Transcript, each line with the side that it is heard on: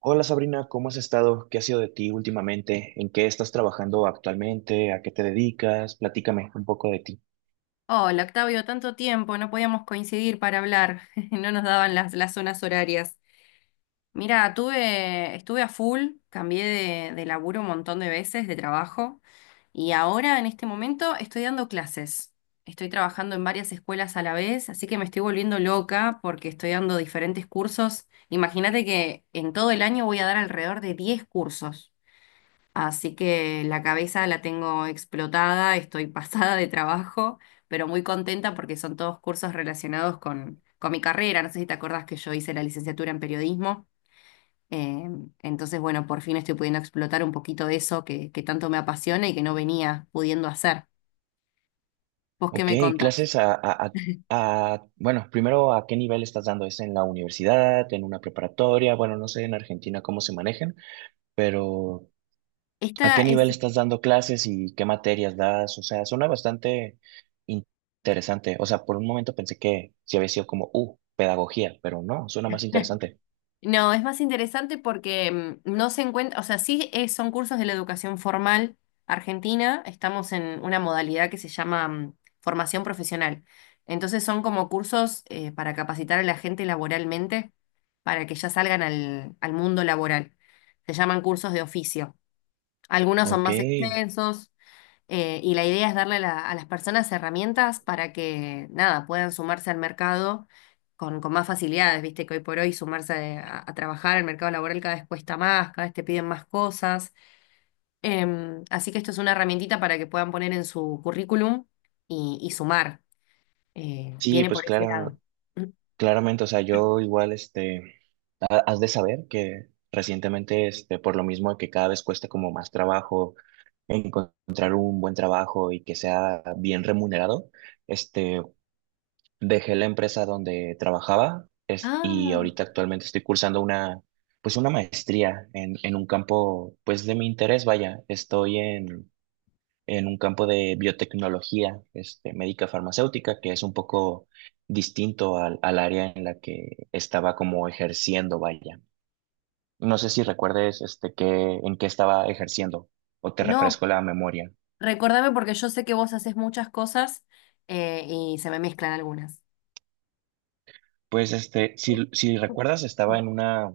right: Hola Sabrina, ¿cómo has estado? ¿Qué ha sido de ti últimamente? ¿En qué estás trabajando actualmente? ¿A qué te dedicas? Platícame un poco de ti.
left: Hola, Octavio, tanto tiempo, no podíamos coincidir para hablar, no nos daban las zonas horarias. Mira, estuve a full, cambié de laburo un montón de veces, de trabajo, y ahora en este momento estoy dando clases. Estoy trabajando en varias escuelas a la vez, así que me estoy volviendo loca porque estoy dando diferentes cursos. Imagínate que en todo el año voy a dar alrededor de 10 cursos. Así que la cabeza la tengo explotada, estoy pasada de trabajo, pero muy contenta porque son todos cursos relacionados con mi carrera. No sé si te acordás que yo hice la licenciatura en periodismo. eh, entonces, bueno, por fin estoy pudiendo explotar un poquito de eso que tanto me apasiona y que no venía pudiendo hacer. ¿Vos qué
right: Ok.
left: me contás?
right: Clases bueno, primero, ¿a qué nivel estás dando? ¿Es en la universidad, en una preparatoria? Bueno, no sé en Argentina cómo se manejan, pero ¿a
left: Esta
right: qué nivel
left: es...
right: estás dando clases y qué materias das? O sea, suena bastante in- interesante. O sea, por un momento pensé que sí había sido como, pedagogía, pero no, suena más interesante.
left: No, es más interesante porque no se encuentra, o sea, son cursos de la educación formal argentina, estamos en una modalidad que se llama formación profesional. Entonces son como cursos para capacitar a la gente laboralmente, para que ya salgan al mundo laboral. Se llaman cursos de oficio. Algunos son
right: Ok.
left: más extensos. Y la idea es a las personas herramientas para que, nada, puedan sumarse al mercado con más facilidades, viste que hoy por hoy sumarse a trabajar al mercado laboral cada vez cuesta más, cada vez te piden más cosas. Así que esto es una herramientita para que puedan poner en su currículum y sumar.
right: Sí,
left: Viene
right: pues
left: por ese
right: claro,
left: lado.
right: claramente, o sea, yo igual, este, has de saber que recientemente, este, por lo mismo de que cada vez cuesta como más trabajo encontrar un buen trabajo y que sea bien remunerado, este, dejé la empresa donde trabajaba, y
left: Ah,
right: ahorita actualmente estoy cursando una, pues una maestría en un campo, pues de mi interés, vaya, estoy en un campo de biotecnología, este, médica farmacéutica, que es un poco distinto al área en la que estaba como ejerciendo, vaya. No sé si recuerdes este, que, en qué estaba ejerciendo o te
left: no,
right: refresco la memoria.
left: recordame porque yo sé que vos haces muchas cosas y se me mezclan algunas.
right: Pues este, si recuerdas, estaba en una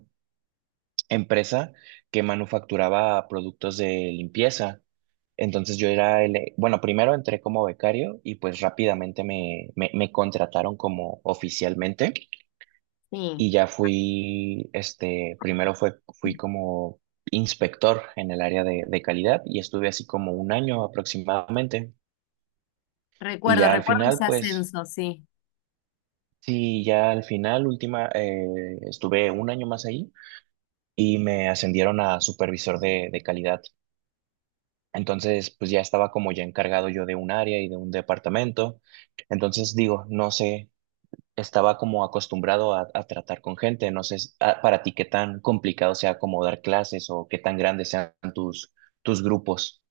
right: empresa que manufacturaba productos de limpieza. Entonces yo era bueno, primero entré como becario y pues rápidamente me contrataron como oficialmente.
left: Sí.
right: Y ya fui, este, primero fui como inspector en el área de calidad y estuve así como un año aproximadamente. Y ya al
left: Recuerdo ese
right: final, pues,
left: ascenso, sí.
right: sí, ya al final, última, estuve un año más ahí y me ascendieron a supervisor de calidad. Entonces, pues ya estaba como ya encargado yo de un área y de un departamento. Entonces, digo, no sé, estaba como acostumbrado a tratar con gente. No sé para ti qué tan complicado sea como dar clases o qué tan grandes sean tus grupos.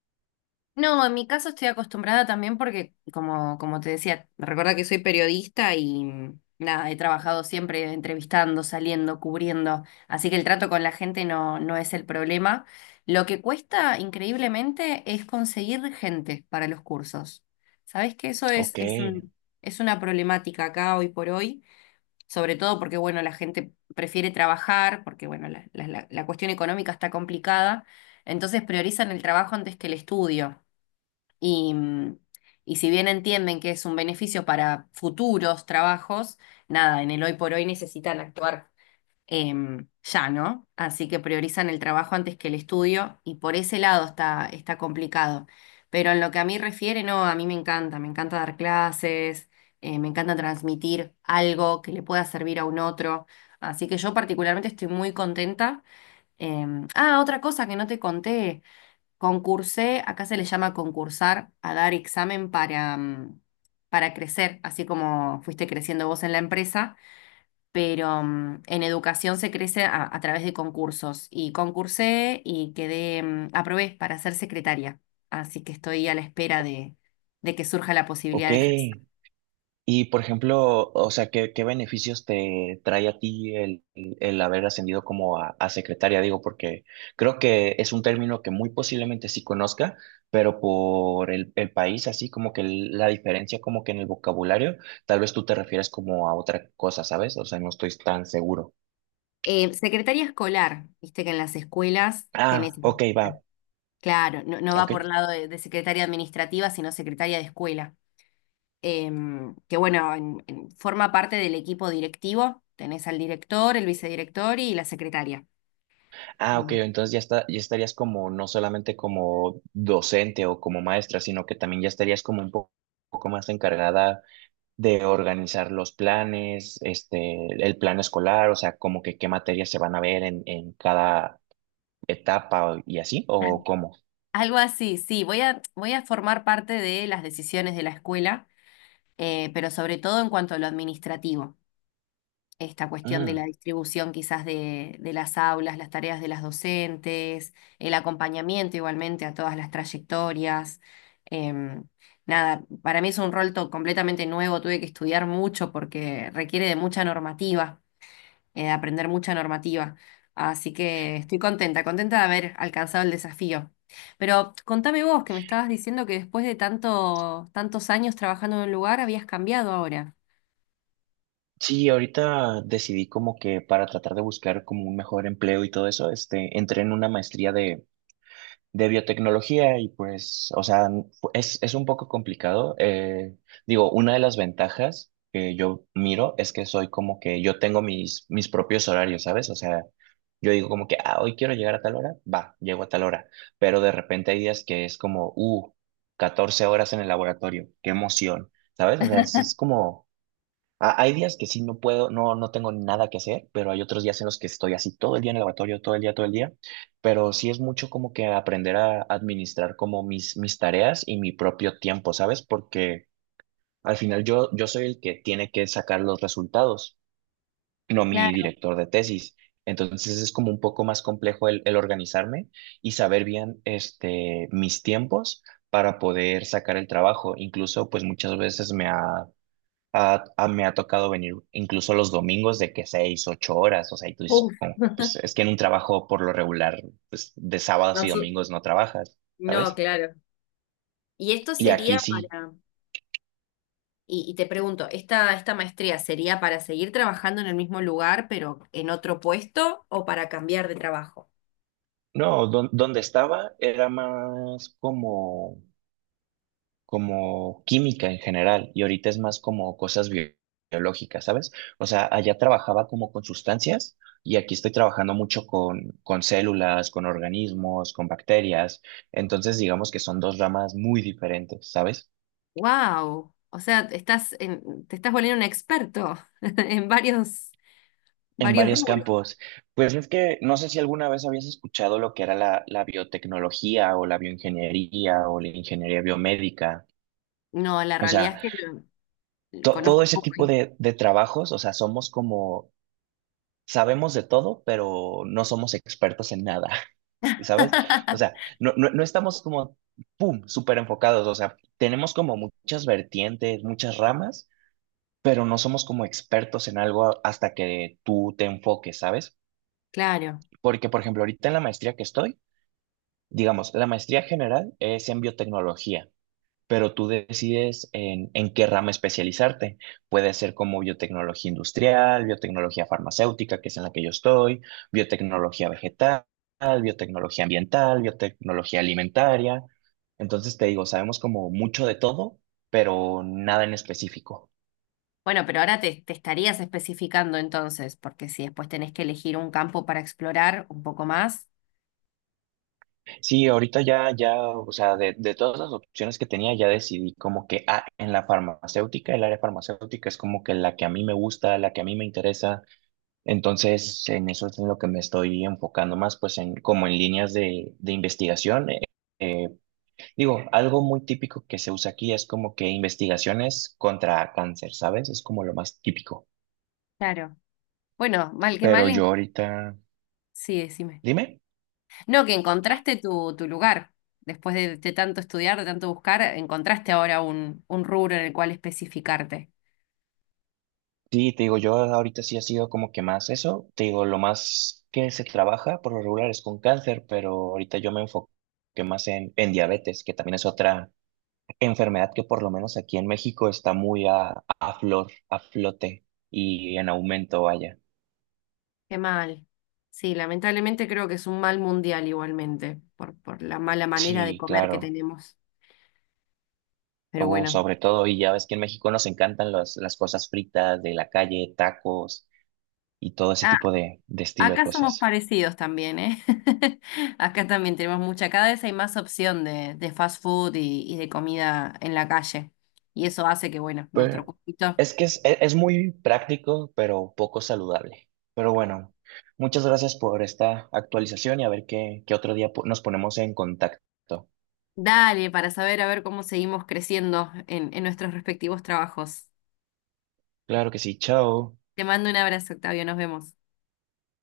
left: No, en mi caso estoy acostumbrada también porque, como te decía, recuerda que soy periodista y nada, he trabajado siempre entrevistando, saliendo, cubriendo, así que el trato con la gente no es el problema. Lo que cuesta increíblemente es conseguir gente para los cursos. ¿Sabes que eso
right: Ok,
left: es una problemática acá hoy por hoy? Sobre todo porque, bueno, la gente prefiere trabajar, porque, bueno, la cuestión económica está complicada, entonces priorizan el trabajo antes que el estudio. Y, y si bien entienden que es un beneficio para futuros trabajos, nada, en el hoy por hoy necesitan actuar ya, ¿no? Así que priorizan el trabajo antes que el estudio y por ese lado está complicado. Pero en lo que a mí refiere, no, a mí me encanta dar clases, me encanta transmitir algo que le pueda servir a un otro. Así que yo particularmente estoy muy contenta. Ah, otra cosa que no te conté, concursé, acá se le llama concursar, a dar examen para, para crecer, así como fuiste creciendo vos en la empresa pero en educación se crece a través de concursos y concursé y quedé, aprobé para ser secretaria, así que estoy a la espera de que surja la posibilidad
right: ok.
left: de ejercer.
right: Y por ejemplo, o sea, ¿qué beneficios te trae a ti el haber ascendido como a secretaria? Digo, porque creo que es un término que muy posiblemente sí conozca, pero por el país, así como que la diferencia como que en el vocabulario, tal vez tú te refieres como a otra cosa, ¿sabes? O sea, no estoy tan seguro.
left: Secretaria escolar, viste que en las escuelas tenés,
right: Ah, ok, va.
left: claro, no, no va
right: Ok.
left: por lado de secretaria administrativa, sino secretaria de escuela. Que bueno, forma parte del equipo directivo, tenés al director, el vicedirector y la secretaria.
right: Ah, ok, entonces ya está, ya estarías como, no solamente como docente o como maestra, sino que también ya estarías como un poco más encargada de organizar los planes, este, el plan escolar, o sea, como que qué materias se van a ver en cada etapa y así, o cómo.
left: Algo así, sí, voy a formar parte de las decisiones de la escuela, pero sobre todo en cuanto a lo administrativo, esta cuestión de la
right: Mm.
left: distribución quizás de las aulas, las tareas de las docentes, el acompañamiento igualmente a todas las trayectorias. em, Nada, para mí es un rol completamente nuevo, tuve que estudiar mucho porque requiere de mucha normativa de aprender mucha normativa. Así que estoy contenta, contenta de haber alcanzado el desafío. Pero contame vos, que me estabas diciendo que después de tantos años trabajando en un lugar, habías cambiado ahora.
right: Sí, ahorita decidí como que para tratar de buscar como un mejor empleo y todo eso, este, entré en una maestría de biotecnología y pues, o sea, es un poco complicado. Digo, una de las ventajas que yo miro es que soy como que yo tengo mis propios horarios, ¿sabes? O sea, yo digo como que, ah, hoy quiero llegar a tal hora, va, llego a tal hora, pero de repente hay días que es como, 14 horas en el laboratorio, qué emoción, ¿sabes? O sea, es como hay días que sí no puedo, no, no tengo nada que hacer, pero hay otros días en los que estoy así todo el día en el laboratorio, todo el día, todo el día. Pero sí es mucho como que aprender a administrar como mis tareas y mi propio tiempo, ¿sabes? Porque al final yo soy el que tiene que sacar los resultados, no mi
left: Claro.
right: director de tesis. Entonces es como un poco más complejo el organizarme y saber bien este, mis tiempos para poder sacar el trabajo. Incluso pues muchas veces me ha tocado venir incluso los domingos de que 6, 8 horas, o sea, y tú dices,
left: Uf,
right: como que, pues es que en un trabajo por lo regular, pues de sábados
left: no,
right: y domingos no trabajas,
left: no,
right: ¿sabes?
left: claro. Y esto
right: Y
left: sería
right: aquí sí,
left: para, y te pregunto, esta maestría sería para seguir trabajando en el mismo lugar, pero en otro puesto, o para cambiar de trabajo?
right: no, donde estaba era más como química en general y ahorita es más como cosas biológicas, ¿sabes? O sea, allá trabajaba como con sustancias y aquí estoy trabajando mucho con células, con organismos, con bacterias, entonces digamos que son dos ramas muy diferentes, ¿sabes?
left: ¡Wow! O sea, te estás volviendo un experto en varios.
right: En
left: Varios
right: varios
left: rubros.
right: campos. Pues es que no sé si alguna vez habías escuchado lo que era la biotecnología o la bioingeniería o la ingeniería biomédica.
left: No, la
right: O
left: realidad
right: sea,
left: es que lo conozco
right: todo
left: un
right: ese
left: poco.
right: tipo
left: Ahí.
right: de trabajos, o sea, somos como sabemos de todo, pero no somos expertos en nada, ¿sabes? O sea, no estamos como, ¡pum!, súper enfocados, o sea, tenemos como muchas vertientes, muchas ramas, pero no somos como expertos en algo hasta que tú te enfoques, ¿sabes?
left: Claro.
right: Porque, por ejemplo, ahorita en la maestría que estoy, digamos, la maestría general es en biotecnología, pero tú decides en qué rama especializarte. Puede ser como biotecnología industrial, biotecnología farmacéutica, que es en la que yo estoy, biotecnología vegetal, biotecnología ambiental, biotecnología alimentaria. Entonces te digo, sabemos como mucho de todo, pero nada en específico.
left: Bueno, pero ahora te estarías especificando entonces, porque si después tenés que elegir un campo para explorar un poco más.
right: Sí, ahorita ya, o sea, de todas las opciones que tenía, ya decidí como que ah, en la farmacéutica, el área farmacéutica es como que la que a mí me gusta, la que a mí me interesa. Entonces, en eso es en lo que me estoy enfocando más, pues en como en líneas de investigación. Eh, Digo, algo muy típico que se usa aquí es como que investigaciones contra cáncer, ¿sabes? Es como lo más típico.
left: Claro. Bueno, mal que
right: Pero
left: mal,
right: yo ahorita,
left: sí, decime.
right: dime.
left: No, que encontraste tu lugar. Después de tanto estudiar, de tanto buscar, encontraste ahora un rubro en el cual especificarte.
right: Sí, te digo, yo ahorita sí ha sido como que más eso. Te digo, lo más que se trabaja por lo regular es con cáncer, pero ahorita yo me enfoqué más en diabetes, que también es otra enfermedad que por lo menos aquí en México está muy a a flote y en aumento, vaya.
left: Qué mal. Sí, lamentablemente creo que es un mal mundial igualmente, por la mala manera de
right: Sí,
left: comer que
right: claro.
left: tenemos. Pero
right: Oh,
left: bueno.
right: sobre todo, y ya ves que en México nos encantan las cosas fritas de la calle, tacos y todo ese
left: Ah,
right: tipo de estilo de
left: acá somos
right: cosas.
left: parecidos también, ¿eh? Acá también tenemos mucha, cada vez hay más opción de fast food y de comida en la calle. Y eso hace que, bueno, nuestro
right: Pero
left: cuerpito,
right: es que es muy práctico, pero poco saludable. Pero bueno, muchas gracias por esta actualización y a ver qué otro día nos ponemos en contacto.
left: dale, para saber a ver cómo seguimos creciendo en nuestros respectivos trabajos.
right: Claro que sí, chao.
left: Te mando un abrazo, Octavio, nos vemos.